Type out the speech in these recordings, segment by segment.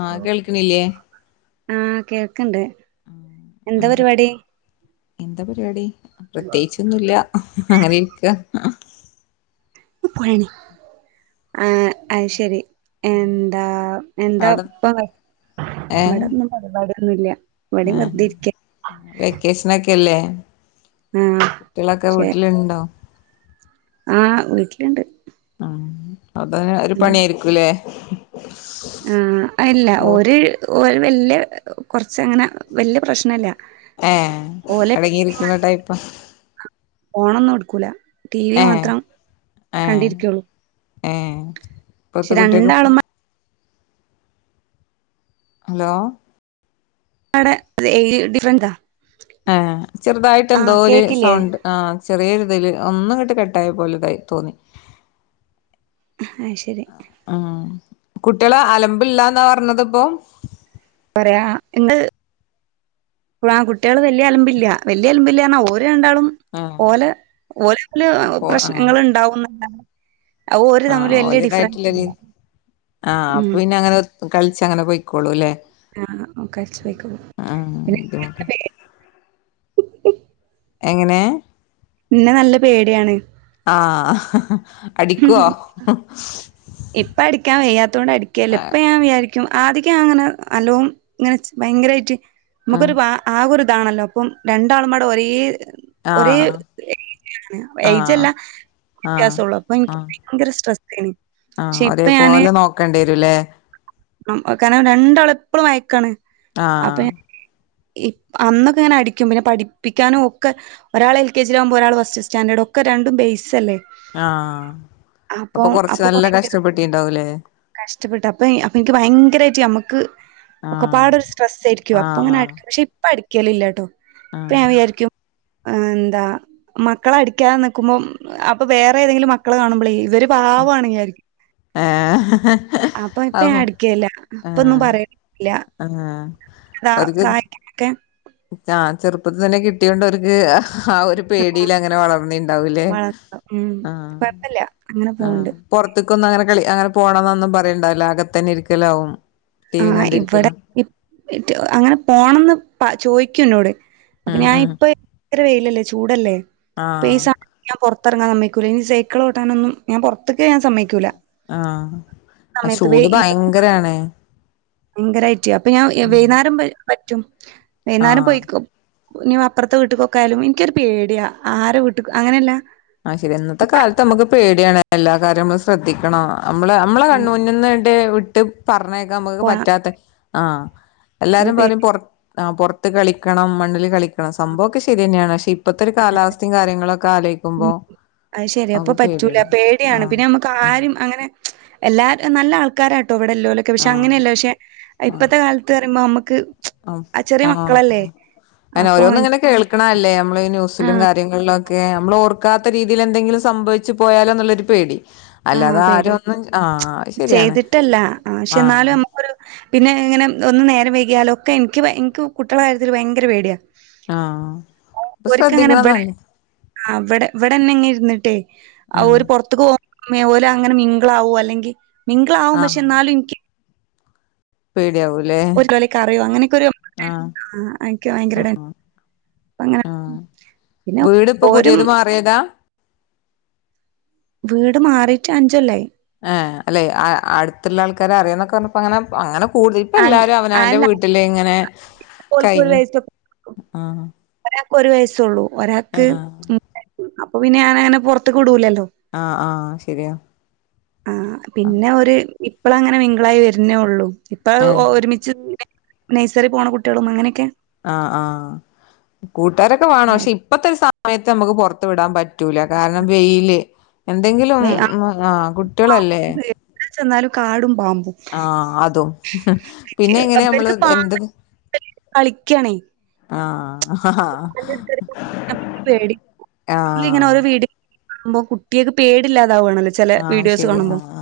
ആഹ കേൾക്കണില്ലേ ആഹ കേ ണ്ട് എന്താ പരിപാടി എന്താ പരിപാടി പ്രത്യേകിച്ചൊന്നുമില്ല അങ്ങനെ ഇരിക്കുവാ ഒന്ന് പോയേണി ആഹ അയ്ശരി എന്താ എന്താ അവിടെ ഇപ്പാ ഏഹ് ഇവിടൊന്നും പരിപാടി അന്നില്ല മടി വർദിരിക്ക കേല്ലെ കുട്ടികളൊക്കെ പക്ഷെ വീട്ടിലുണ്ടോ ആഹ് വീട്ടിലുണ്ട് അ അതെ ഒരു പണിയ ആായിരിക്കുംല്ലേ ആ അല്ല ഓ ഒരു ഓ വല്ിയ കുറച്ച അങ്ങനെ വല്ിയ പ്രശ്നല്ല അഹ്.... അടങ്ങിയിരിക്കുന്ന ടൈപ്പാ... പോണോന്നും എടുകൂല ടി വി ഏഹ് മാത്രം ഏഹ് കണ്ടിരിക്കുള്ളു ഏഹ് പക്ഷെ ഇപ്പത്തെ കുട്ടികൾക്ക് ഫോ രണ്ടാളും ഹലോ ഡേയിലി ഡിഫറൻറ ആഹ ചെറുതായിട്ട് എന്തോ ഒരു കേക്കില്ലേ സൗണ്ട് ആ ചെറിയൊരിതിൽ ഒന്നും കിട്ട് കെട്ടായ പോലെ ഇതായി തോന്നി അത് ശരി ആഹ കുട്ടികളെ അലമ്പില്ലാന്നാ പറഞ്ഞത് ഇപ്പൊ പറയാ എങ്ങള് കുട്ടികള് വലിയ അലമ്പില്ല വല്ിയ അലുമബ ഇില്ല ഓ ണ്ടും ആഹ് ഓലെ ഓലല പ്രശ്നങ്ങൾ ഉണ്ടാവുന്ന ആ ല് തായിട്ടുല്ല് ഇല്ല ആഹ അപ്പൊ ഉം പിന്നെ അങ്ങനെ കളിച്ച അങ്ങനെ പോയിക്കോളൂ ല്ലെ ആഹ് കഴിച്ചു പോയ്ക്കോളും ആ ഇതട്ട [unintelligible] ഉ [unintelligible] എങ്ങനെ ന്നെ നല്ല പേടിയാണ് ആആഹ് അടിക്കുവോ ഇപ്പ അടിക്കാൻവയ്യാത്തതത് കൊണ്ട് അടിക്കുകല്ല ആഹ് ഇപ്പൊ ഞാൻ വിചാരിക്ക ും ആദ്യക്ക അങ്ങനെ അലോവും ഇങ്ങനെ ഭയങ്കരമായിട്ട് നമുക്കൊരുവാ ഒരു ഇതാണല്ലോ അപ്പം രണ്ടാളുംമാടെ ഒരേ ഒരേ ആഹ് ആഹ് ആഹ് ഏജല്ല വ്യത്യാസള്ളു അപ്പൊ എനിക്ക് ഭയങ്കര സ്ട്രെസ്സ ആ ഒരേപോലെ നോക്ക ണ്ടിരുലേ ആ കാരണം രണ്ടാള് എപ്പളും വയക്കാണ് ആഹ് അപ്പെ ഇപ് അന്നൊക്കെ ഇങ്ങനെ അടിക്കും പിന്നെ പഠിപ്പിക്കാനും ഒക്കെ ഒരാള് എൽ കെ ജി ആകുമ്പോൾ ഒരാൾ ഫസ്റ്റ് സ്റ്റാൻഡേർഡ് ഒക്കെ രണ്ടും ബേസ് അല്ലേ ആ അപ്പൊ കൊറച്ച് നല്ല കഷ്ടപ്പെട്ടിണ്ടാവുല്ലേ കഷ്ടപ്പെട്ട് അപ്പെ അപ്പെ എനിക്ക് ഭയങ്കരായിട്ട് ഞമ്മക്ക് ഒക്കൊ ആഹ് പാടൊരു സ്ട്രെസായിരിക്കും അപ്പ അങ്ങനെ ആഹ് അടിക്കും പക്ഷെ ഇപ്പ അടി ക്കലില്ലാട്ടോ ഇപ്പ ഞാൻ ആഹ് വിചാരിക്കും ആ എന്താ മക്കള അടിക്കാതെ നിക്കുമ്പം അപ്പൊ വേറെ ഏതെങ്കിലും മക്കള് കാണുമ്പോളേ ഇവര് പാവാണ് വിചാരിക്കും ഏഹ് അപ്പൊ ഇപ്പെ അഹ് ഞാനടിക്കേല്ല ഇപ്പൊന്നും ആഹ് പറയേ ല്ല ആഹ് സ സായിക്കൊക്കെ ആ ചെറുപ്പത്തി തന്നെ കിട്ടിയൊണ്ട് ഓര്ക്ക് ആ ആ ഒരു പേടില് അങ്ങനെ വളർന്നീണ്ടാവൂല്ലേ വളർന്നു ഉം ആ കൊഴപ്പല്ല അങ്ങനെ ആ പോവ്ണ്ട് പുറത്തക്കൊന്നങ്ങനെ ളി അങ്ങനെ പോകണംന്നൊന്നും പറയണ്ടാവില്ല അകത്തന്നെ ഇരിക്കലാവും ടിവിയും ആഹ് ഇവടെ കണ്ടിരിക്കലും ഇ അങ്ങനെ പോണംന്ന് പ ചോയ്ക്കുന്നോട് അപ്പൊ ഉം ഞാൻ ഉം ഇപ്പൊ ത്ര വെയിലല്ലേ ചൂടല്ലേ ആഹ് ഇപീസമയ ഞാൻ പൊറ് റത്തിറങ്ങാൻ സമ്മയിക്കൂല ഇനി സൈക്കിൾോട്ടാനൊന്നും ഞാൻ പുറത്തേക്ക് ഞാൻ സമ്മക്കൂല്ല ആ ആ ചൂട് ഈ ഭയങ്കരാണ് ഭയങ്കരായിട്ട് അപ്പൊ ഞാൻ ഉം വെയ്ന്നേരം വരു റ്റും വൈന്നാരം ആഹ് പോയിക്കും നാ അപ്പുറത്തെ വീട്ടുപോക്കായാലും എനിക്കൊരു പേടിയാ ആരെ വീട്ടക് അങ്ങനെയല്ല ആ ശരിയ ഇന്നത്തെ കാലത്ത് നമ്മുക്ക് പേടിയാണ് എല്ലാ കാര്യും നമ്മള് ശ്രദ്ധിക്കണോം നമ്മള് നമ്മളെ ഉം കണ്ണ് മുന്നിന്ന്‌ ടെവ് ട്ട് പറഞ്ഞേ നമുക്ക് പോവാൻ പറ്റാത്ത ആ ഒരു എല്ലാരും പേടി പറയും പുറത് ആ പൊറത്ത് കളിക്കണം മണ്ണിൽ കളി സംഭം ഒക്കെ ശരിയന്നെയാണ് ക്ഷെ ഇപ്പത്തെ ഒരു കാലാവസ്ഥയും കാര്യങ്ങളൊക്ക്‌ കാലം ഉം അയ്ശരിയാ അപ്പ പറ്റൂല പേടിയാണ് ആഹ് പിന്നെ നമ്മുക്ക് ഉം ആരും അങ്ങനെ ച് എല്ലാര് നല്ല ആൾക്കാരാ ട്ടൊവിടെല്ലോലൊ ക്കെ പക്ഷെ ആഹ് അങ്ങനെയല്ല പക്ഷെ ഇപ്പത്തെ കാലത്ത് പറയുമ്പോ നമക്ക് ക്ക്‌ ആ ആ അനെ അപ്പൊ ഓരോന്നും ഇങ്ങനെ കേൾക്കണ അല്ലേ നമ്മൾ ന്യൂസിലും ആഹ് കാര്യങ്ങളിലും ഒക്കെ ക്കെ നമ്മൾ ഓർക്കാത്ത രീതിയിൽ എന്തെങ്കിലും സംഭവിച്ചു പോയാലോ എന്നുള്ളൊരു പേടി ആഹ് അല്ലാതെ ആര് പേടിയാ. ഒന്നും ആ ശരിയാണ് ചെയ്തിട്ടല്ല. ആഹ് പക്ഷെ ആ എന്നാലും നമുക്കൊരു പിന്നെ ഇങ്ങനെ ഒന്ന് നേരം വൈകിയാലൊക്കെ ൻക്ക് ഭയ ൻക്ക് കുട്ടികള കാര്യത്തിൽ ഭയങ്കര പേടിയാണ് ആഹ് അപ്പൊ ഒരിക്കങ്ങനെ ശ്രദ്ധിക്കണ ഇവിടെ നല്ല ആ ഇവ്ടെ ഇവിടെന്നെ ഇങ്ങെ ഇര്ന്ന്‌ [unintelligible] ഉം ഓര് പുറത്തക്ക് പോ മേവോല അങ്ങനെ മിങ്കളാവോ അല്ലെങ്കിൽ മിങ്കളാവും പക്ഷെ ആഹ് എന്നാലുംനിക്ക്‌ പേടിയാവൂലേ ഒരു കളി കറിയോ അങ്ങനെയൊക്കെ ഒരു ആഹ് ആ എനിക്ക് ഭയങ്കര ഇട അങ്ങനെ ആഹ് പിന്നെ വീട് ഇപ്പൊ ഓരും പുതിയത് മാറിയതാ വീട് മാറിയിട്ട് അഞ്ചല്ലോയി. ആ അല്ലെ അടുത്തുള്ള ആൾക്കാരെ അറിയാന്നൊക്കെ പറഞ്ഞപ്പോ അങ്ങനെ അങ്ങനെ കൂടുതൽ ഇപ്പ അങ്ങ എല്ലാരും അവന വന്റെ അല്ല വീട്ടില് ഇങ്ങനെ ഓൽക്ക് ഒരു കൈയിഞ്ഞ് വയസ്സ് ഒരാൾക്ക് ആ ഒരു വയസ്സേള്ളൂ ഒരാൾക്ക് ഉം അപ്പ പിന്നെ ഞാൻ അങ്ങനെ പൊർത്ത്ക്ക് വുടുലല്ലോ ആ ആ ശരിയാ ആ പിന്നെ ഒര് ഇപ്പളാ അങ്ങനെ മിങ്ക്ളായി വെര്ന്നെ ഒള്ളു ഇപ്പ അയ് ഏഹ് ഒര്മിച്ച് നെ നെഴ്സെറി പോണ കുട്ടെളും അങ്ങനെ ഒക്കെ ആ ആ കൂട്ടാരോക്കെ വാണം പക്ഷെ ആയത്. ഇപ്പത്തെ ഒര് സമയെത്ത് നമ്മക്ക് പൊർത്ത് വിടാൻ പ പറ്റൂലാ കാരണം വെയില് എന്തെങ്കിലും ഉം ആ കുട്ടെൾ അല്ലെ ച്ച് എന്നാലും കാടും പാമ്പും ആ അതും എനിക്ക് പിന്നെ എങ്ങനെ നമ്മൾ ഇവർക്ക് പാമ്പ് എന്ത് കളിക്കാണേ ആ [unintelligible] പേടി നമ്മൾ ഇങ്ങനെ ഓരോ ആഹ് വീട് അവുമ്പോ കുട്ടിയെക്ക് പേടില്ല ആ ശരിയാ ആ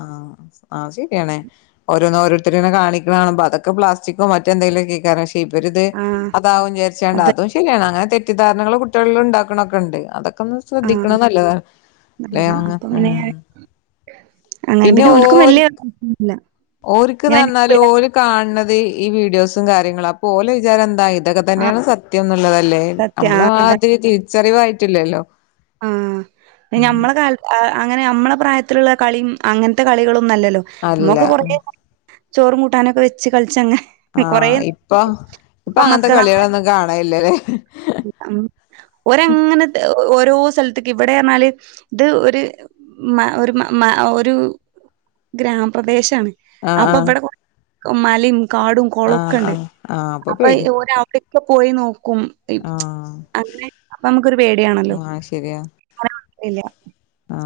ആ അയ് ശരിയാണ് ഓരോന്ന് ഓരോ ത്തെര് ഇങ്ങനെ കാണിക്ക്ണെ കാണുമ്പം അതൊക്കെ പ്ലാസ്റ്റിക്കോ മറ്റെന്തെങ്കിലും ഒക്കെ എയ്ക്കാരം പ ഇവരിത് ആഹ് അതാവുചാര്ച്ചാണ്ട് അതെ അതും ശര്യാണ് അങ്ങനെ തെറ്റിദ്ധാരണകള് കുട്ട്യേളില് ഉണ്ടാക്ണൊക്കെണ്ട് അതൊക്കെ ക്കൊന്ന് ശ്രദ്ധിക്കണ ആഹ് നല്ലത നല്ലതാ അപ്പൊ പിന്നെ [unintelligible] അങ്ങനെ പിന്നെ ഓൽക്കും വല്ല്യ ല്ല ഓര്ക്ക്ന്നർഞ്ഞാല് ഓര് കാണ് ണതേ ഈ വീഡിയോസും കാര്യങ്ങളും അപ്പോലെ വിചാരം എന്തായ് ഇതൊക്കെ ആഹ് തന്നെയാണ് സത്യം ന്നുള്ളതല്ലേ സത്യ നമ്മളെ ആഹ് മാതിരി തിരിച്ചറിവായിട്ടില്ലല്ലോ ആ ഞമ്മള കാല അങ്ങനെ നമ്മളെ പ്രായത്തിലുള്ള കളീം അങ്ങൻത്തെ കളികളു ല്ലല്ലോ അല്ല മക്ക് കൊറേ ഉം ചോറും കൂട്ടാനൊക്കെ വെച്ച് കളിച്ചങ്ങ് ആഹ ഇപ്പം ഇപ്പൊ അങ്ങൻത്തെ മക്കള് അങ്ങനെ കളികളൊന്നും കാണലില്ലല്ലേ ഓരങ്ങനെ ഓരോ സെൽത്ക്ക് ഇവിടെർഞ്ഞാല് ഇത് ഒരു ഒരു ഗ്രാമപ്രദേശാണ് ആഹ് അപ്പൊ ആഹ് വടെ മലിം കാടും ആഹ് കൊളൊക്കണ്ട് ആഹ് ആഹ് അപ്പൊ പേടി ഒരാവിടെ പ്പൊ പോയി നോ ക്കും ആഹ് അങ്ങനെ അപ്പമ്മക്കൊരു പേട്യാണല്ലോ ആഹ് [unintelligible] ഇല്യ ആ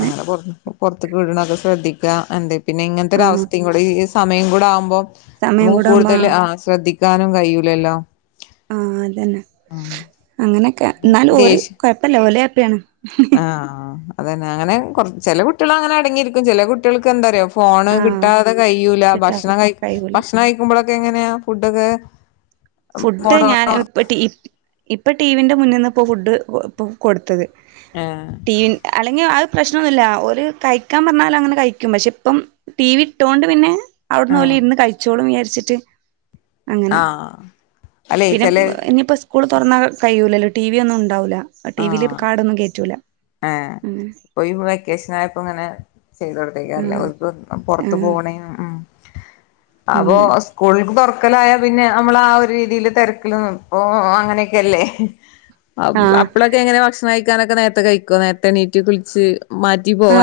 അങ്ങനെ കൊട് [unintelligible] പൊർത്ത്ക്ക് വിട്ണാെക്കെ ശ്രദ്ധിക്കാ എന്തെ പിന്നെ ഇങ്ങൻത്തെ ആഹ് ഒരവസ്തിം കൂടെ ഈ ഇസ് സമയം കൂടെ ആകുമ്പം സമയം നമുക്ക് കൂടാവുമ്പോ കൂടുതല് ആഹ് ആ ശ്രദ്ധി ക്കാനും കയ്യൂലല്ലോ ആ അതന്നെ അങ്ങനെക്കെ ന്നാല് ഓല് കൊയപ്പല്ല ഓലെ പ്പ്യാണ് ആ ആ അതെന്നെ അങ്ങനെ കൊർ ചെലെ കുട്ട്യേളങ്ങനെ അടങ്ങിയിരിക്കും ചെലെ കുട്ട്യെൾക്കെന്തറ്യോ ഫോണ് ആഹ് കിട്ടാതെ കയ്യൂല കിട്ടാത്ത ഭക്ഷണം കയ് കഴിയൂല ഭക്ഷണം കയ്ക്കുമ്പഴ ക്കെങ്ങനെയാ ഫുഡൊക്കെ ഫുഡ് ഫോണ് ഞാൻ ഇപ്പടീ ഇപ്പ ടിവിന്റെ മുന്ന്ന് ഇപ്പോ ഫുഡ് ഇപ്പ കൊട്ത്തത് ഏഹ് ടിവ അല്ലെങ്കി അഹ് പ്രശ്നോന്നുല്ല ഓല് കഴിക്കാൻ പറഞ്ഞാല് അങ്ങനെ കഴിക്കും പക്ഷെ ഇപ്പം ടി വി ഇട്ടോണ്ട് പിന്നെ അവിട്ന്ന് ഓല് ആഹ് ഇര്ന്ന് കഴിച്ചോളും വിചാ [unintelligible] ആ പിന്നെ ഇനിപ്പം സ് സ്കൂള് തുറന്നാ കയ്യൂലല്ലോ ടിവി ഒന്നും ഉണ്ടാവൂല ആ ടി വിൽ കാർഡൊന്നും കേറ്റൂല ഏ അങ്ങനെ പോയി വെക്കേഷനോക്കെ ആയപ്പോങ്ങനെ ആഹ് [unintelligible] പോർത്ത് ആഹ് പോക്ണേനും ഉം അപ്പൊ അങ്ങനെ സ്കൂൾക്ക് [unintelligible] ക്കലായ പിന്നെ അമ്മള് ആ ഒരു രീതീല് തെരക്കല് നിപ്പോ അങ്ങനെക്കെല്ലേ ആ ഭക്ഷണം കഴിക്കാനൊക്കെ നേരത്തെ കഴിക്കോ നേരത്തെ എണീറ്റ് കുൾച്ച് ആ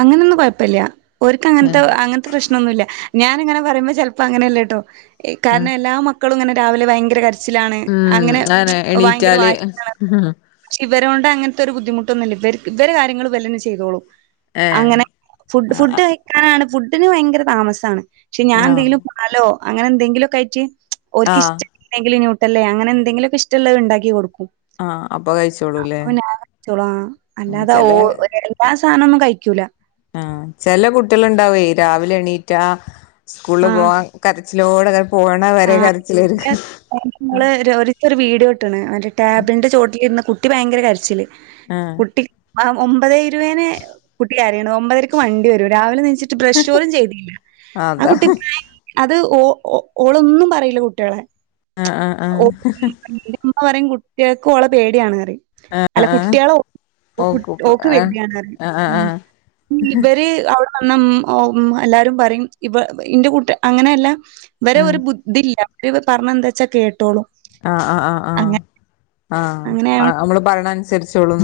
അങ്ങനെന്നും കൊഴപ്പല്ല ഓര്ക്ക് അങ്ങൻത്ത അങ്ങൻത്ത പ്രശ്നോന്നുല്ല ഞാനിങ്ങനെ പറയുമ്പോ ചെലപ്പോ അങ്ങനെയല്ലട്ടോ എ ഉം കാരണം എല്ലാ മ ക്കളും ഇങ്ങനെ രാവില ഭയങ്കര കര ച്ചിലാണ് ഉം അങ്ങനെ വയങ്കര എണീറ്റാല് വാശിയാണ് ഇവരോണ്ട് അങ്ങനത്തെ ഒരു ബുദ്ധിമുട്ടന്നുല്ലാ ഇവരുക്ക് വ ഇവര കാര്യങ്ങള് വല്ലനേ ചെയ്തോളും ഏ അങ്ങനെ ആ ഫുഡ്‌ഫുഡ് കഴക്കാനാണ് ഫുഡ് [unintelligible] ട്ടിന് ഭയങ്കര താമസാണ് പക്ഷെ ആഹ് ഞാനെന്തെങ്കിലും പറഞ്ഞാല്ലോ അങ്ങനെ എന്തെങ്കിലുക്കൊആയിറ്റ് ഓർക്ക് ആഹ് ഇഷ്ടമില്ലെങ്കിൽ [unintelligible] ഇട്ട അല്ല അങ്ങനെ എന്തങ്കിലൊക്കെ ഇഷ്ട്ടമുള്ളത് ഇണ്ടാക്കി കൊടുക്കും ആഹ് അപ്പൊ കഴിച്ചോളൂല്ലേ [unintelligible] അല്ലാതെ ചെല ഓ ഒരു എ [unintelligible] ആ സാധനം ഒന്നും കഴിക്കൂല ആ ചെല കുട്ടികളുണ്ടാവേ രാവിലെ എണീറ്റാ സ്കൂള് പോവാൻ കര സ്ലോട് ആ നമ്മ [unintelligible] ഒരു വീഡിയോ ഇട്ടണ് മറ്റെ ടാബിന്റെ ചോട്ടിലിരുന്ന് കു ട്ടി ഭയങ്കര കരച്ചില് ആ ആ ഒമ്പതേ ഇരുപതിന് കുട്ടി കയറിണ് ഒമ്പതരയ്ക്ക് വണ്ടി വരും രാവിലെ എണീ ച്ചിട്ട് ബ്രഷ് പോലും ചെയ്തില്ല ആ അതാ കുട്ടി അത് ഓ ഓ ഓളൊന്നും പറിയില്ല കുട്ടിളെ ആ ആ [unintelligible] ഉമ്മ പറയും കുട്ടികൾക്ക് ഒളെ പേടിയാണ് ആ ആ അല്ല ആ കുട്ടികള ഓക്കൂപ്പ് ആ [unintelligible] ആ ഇവര് എല്ലാരും പറയും ഇവ ഇന്റെ കൂട്ട അങ്ങനെയല്ല വറെ ഉം ഒരു ബുതില്ല ഇവ പറഞ്ഞ എന്താച്ചാ കേട്ടോളൂ ആഹ ആഹ് ആഹ് ആഹ് ആഹ് അങ്ങനെയായോണ്ട് നമ്മള് പറ അനുസരിച്ചോളൂ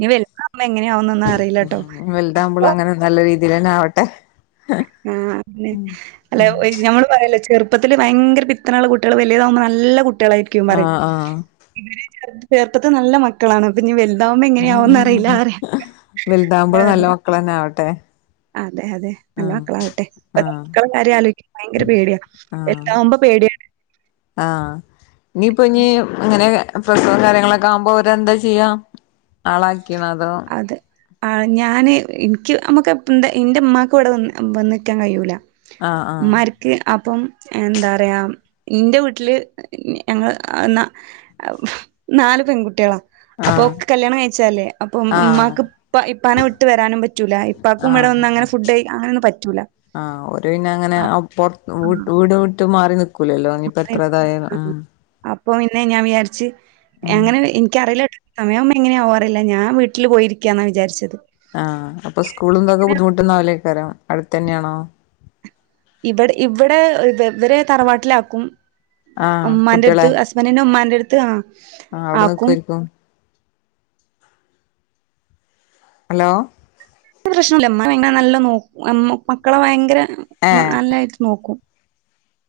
ഇനി വലുതാവുമ്പോ എങ്ങനെയാവുന്നൊന്നും അറിയില്ലട്ടോ. വലുതാവുമ്പോളും അങ്ങനെ നല്ല രീതി അതിലന ആവട്ടെ ആഹ അന്നേ അല്ലെ ഞമ്മള് പറയാലോ ചെർ ഇപ്പത്തില് ഭയങ്കര പിത്തനുള്ള കുട്ടികൾ വൽതാമ്പോൾ നല്ലട്ട ട്ടളായിരിക്കും ആ ആ ചേർപ്പത് നല്ല മക്കളാണ് ഞ്ഞി വൽത ഉ അതാ വലുതാപോളും നല്ല പറഞ്ഞെ. മക്കളേ ന്നെ ആവട്ടെ അതെ അതെ ആ നല്ല മക്കളാവട്ടെ ഇപ്പൊ ആ മക്കളേ കാര്യം ആലോയ് കുമ്പോനൽ ഭയങ്കര പേടിയാ വലതാകുമ്പോ പേടിയാണ് ആഹ് ഇനിയിപ്പോൾ ഇനി ഇങ്ങനെ പ്രസവും കാര്യങ്ങളൊക്കെ ആകുമ്പോ അവരെന്താ ചെയ്യാ ആളകിയതാ അതോ ആ ഞാന് എനിക്ക് നമ്മുക്ക് എന്താ എന്റെ ഇമ്മാക്ക് ഇവിടെ വന്ന് വന്ന്ക്കാൻ കഴിയൂ ആ ആ മ്മാര്ക്ക് അപ്പം എന്താറയാ ഇന്റെ വീട്ടില് ഞങ്ങള് നാല് പെൺകുട്ടികളാ അപ്പൊ ആഹ് കല്യാണം കഴ ല്ലേ അപ്പം ആഹ് ഉമ്മാക്ക് ഇ ഇപ്പനെ വിട്ട് വരാനും പറ്റൂല ഇപ്പക്കും ഇവിടെ ആഹ് ഒന്നും അങ്ങനെ ഫുഡ് അങ്ങനെ ഒന്നും പറ്റൂല ആഹ് ഓര് പിന്നെ മാറിനിക്കു നിക്കുലല്ലോ ഇനിപ്പൊത്രതായ ആ അപ്പോപിന്നെ ഞാ വിചാരിച്ച് എങ്ങനെ എനിക്കറീല സമയവുമ്പോ എങ്ങനെയ ആവാറില്ല ഞാൻ വീട്ടില് പോയിരിക്യന്നാ വിചാരിച്ചത് ആഹ് അപ്പൊ സ്കൂളുംന്തൊക്കെ ബുദ്ധിമുട്ടും ഒന്നാവൂല്ലേ ക്കാരം അടുത്ത തന്ന്യാണോ. ഇവടെ ഇവടെ ഇവ ഇവരെ തറവാട്ടിലാക്കും. ആഹ് കുട്ടികളെ മ്മന്റെടത്തും ഹസ്ബന്റിന്റെ ഉമ്മാന്റെഡ് ത്ത് ആഹ് ആഹ്, അവ്ടെ നിക്കു ആക്കും ആയിരിക്കും. ഹലോ പ്രശ്നല്ല ഇമ്മ പിന്നെ നല്ല നോ അ മക്കളെ ഭയങ്കര ഏഹ് നല്ലായിട്ട് നോക്കും.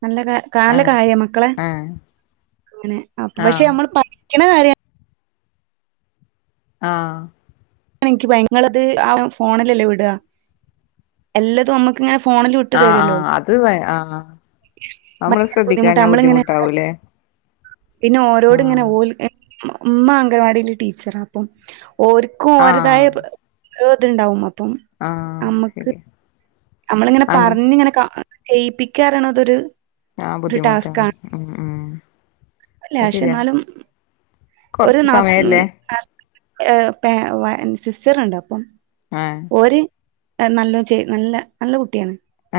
നല്ല നല്ല ആഹ് കാര്യം മക്കളെ ഏഹ് അങ്ങനെ അ പക്ഷെ ആഹ് നമ്മൾ പഠിക്കണ കാര്യ ആഹ് എനിക്ക്യങ്ങളത് ആ ഫോണല്ലല്ലേ വിട എല്ലാതും നമ്മുക്ക് ഇങ്ങനെ ഫോണിൽ വിട്ട് ആ ആ തരുല്ലോ അത് ആഹ് നമ്മള് ഭയങ്കര ബുദ്ധിമുട്ടാ ശ്രദ്ധിക്കാഞാൽ നമ്മളിങ്ങനെ ബുദ്ധിമുട്ടാവൂലേ പിന്നെ ഓരോട് ഇങ്ങനെ ആഹ് ഓൽ ഉമ്മ അംഗൻവാടിൽ ടീച്ചറാപ്പം ഓര്ക്കും ഓരതായ ആഹ് ഏത്ണ്ടാവും മപ്പ ഉം ആഹ് നമ്മുക്ക് ശരി നമ്മളിങ്ങനെ അങ്ങനെ പറഞ്ഞ ഇങ്ങനെ ജയിപ്പിക്കാറോ അതൊരു ആഹ ബുദ്ധിമുട്ടാണ് ഉ ഉം അല്ലേ അത് പക്ഷെ ശരിയാ എന്നാലും ഒരു കൊറച്ച് നാത്തു സമയല്ലേ [unintelligible] അച്ചറണ്ട് അപ്പം ആ ഓര് നല്ലോ ചെയ്യ് നല്ല നല്ല കുട്ട്യാണ് ഏ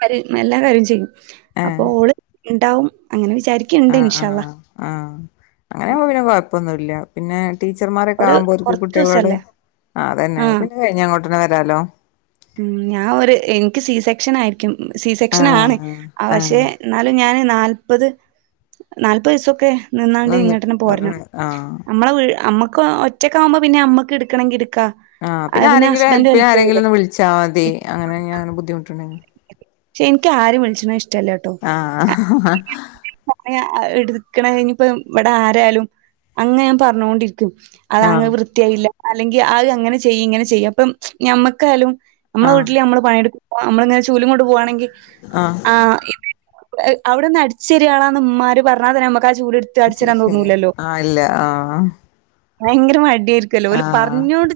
കാര് ന്നെല്ലാ കാര്യം ചെയ്യും അപ്പൊ ഓള് ണ്ടാവും അങ്ങനെ ചാരിക്ക്‌ണ്ട് ഇൻഷാ അള്ള അങ്ങനെ പിന്നെ കൊയപ്പൊന്നുല്ല പിന്നെ ഒരു ടീച്ചർമാരൊക്കാമ്പോ ഓര്ക്ക്‌ കൊറച്ച് കുട്ട്യാളോട് ദിവസല്ലേ ആ തന്നെ അത് ആഹ് പിന്നെ കയ്ഞ്ഞങ്ങോ [unintelligible] വെരാലോ ഉം ഞാൻ ഒരു ഇൻക്ക് സി സെക്ഷനായിക്കും സി ആ സെക്ഷനാണ് ആ പക്ഷെ ന്നാലും ഞാന് നാല്പത് നാല്പത് ദിസൊക്കെ നിന്നാണ്ട് വന്നിട്ട് ഇങ്ങട്ടന്നെ പോരണം ഉടനെ ആ നമ്മളെ വീ നമ്മ ക്ക ഒറ്റക്കാകുമ്പോ പിന്നെമ്മക്ക് ഇട് ആ പിന്നെ ആരെങ്കിലും ഹെൽപ്പിനാരേങ്കിലും ഒന്ന് വിള് ചാതി അങ്ങനെ ഞാൻ ബുദ്ധിമുട്ട് ണ് പക്ഷെ ഇൻകാരിം വിൾച്ച്ണത് ഷ് ആഹ് ഹാ [unintelligible] ഇട്ക്കണ ഇഞ്ഞിപ്പം വടെ ആരായാലും അങ്ങനെ ഞാൻ പറഞ്ഞോണ്ടിരി ക്കും അതാ ങ്ങ് ആ വൃത്തിയായില്ല. അല്ലെങ്കി അത് അങ്ങനെ ചെയ്യ് ഇങ്ങനെ ചെയ്യ് അപ്പം ഞമ്മക്കായാലും നമ്മള ആ വീട്ടില് നമ്മള് പണിയെടു [unintelligible] നമ്മള്ങ്ങനെ ചൂലും കൊണ്ട് പോവാണങ്കി ആ ആഹ് അവിടെന്ന് അട് ച്ചരിയാളാന്ന് ഇമ്മാര് പർഞ്ഞാ തന്നെ മ്മ ശരി ശരിയാ ആഹ് ഇല്ല ആഹ് ഭയങ്കര മ ടിയേര്ക്കല്ലോ ഓല് പർഞ്ഞോണ്ട്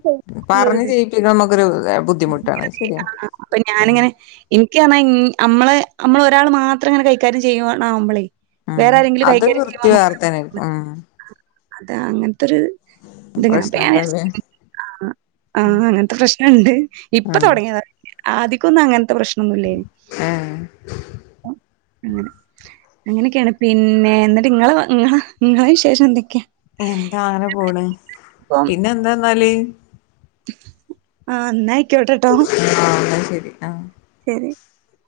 [unintelligible] പറഞ്ഞ് ഒരിത് ചെയ്യിപ്പിക്കണ നമുക്കൊരു ബുദ്ധിമുട്ടാണ് ശരിയാ ആഹ് ആഹ് അപ്പം ആഹ് ഞാന്ങ്ങനെ ഇ ക്ക്യർഞ്ഞാ നമ്മള് നമ്മള ഒരാൾ മാത്രം ഇങ്ങനെ കൈകാര്യം ചെയ്യുവാ ണാവുമ്പളേ അ അത് വൃത്തി വേറെത്തന്നെണ് അ അതാ അങ്ങൻ ത്തൊര് ഇത് ങ്ങനെ അപ്പം ഞാൻ പ്രശ്നണ്ടല്ലേ വിചാര്ച്ച് ആഹ് ആഹ് അങ്ങൻത്തെ പ്രശ്നണ്ട് ഇപ്പൊ ആഹ് തുടങ്ങിയതാ. ആദിക്കൊന്ന് അങ്ങൻത്ത പ്രശ് ഒന്നുല്ലേനി ഏഹ് അങ്ങനെയൊക്കെയാണ് പിന്നെ ഇന്നിട്ട് ഇങ്ങളെ ഇങ്ങളെ ഇങ്ങളെ വിശേഷം എന്തൊക്കെയാ? എന്താ അങ്ങനെ പോണ് പിന്നെ എന്താെന്നാല് ആന്നായി ക്കോട്ടെട്ടോ ആഹ് എന്നാ ആഹ് [unintelligible]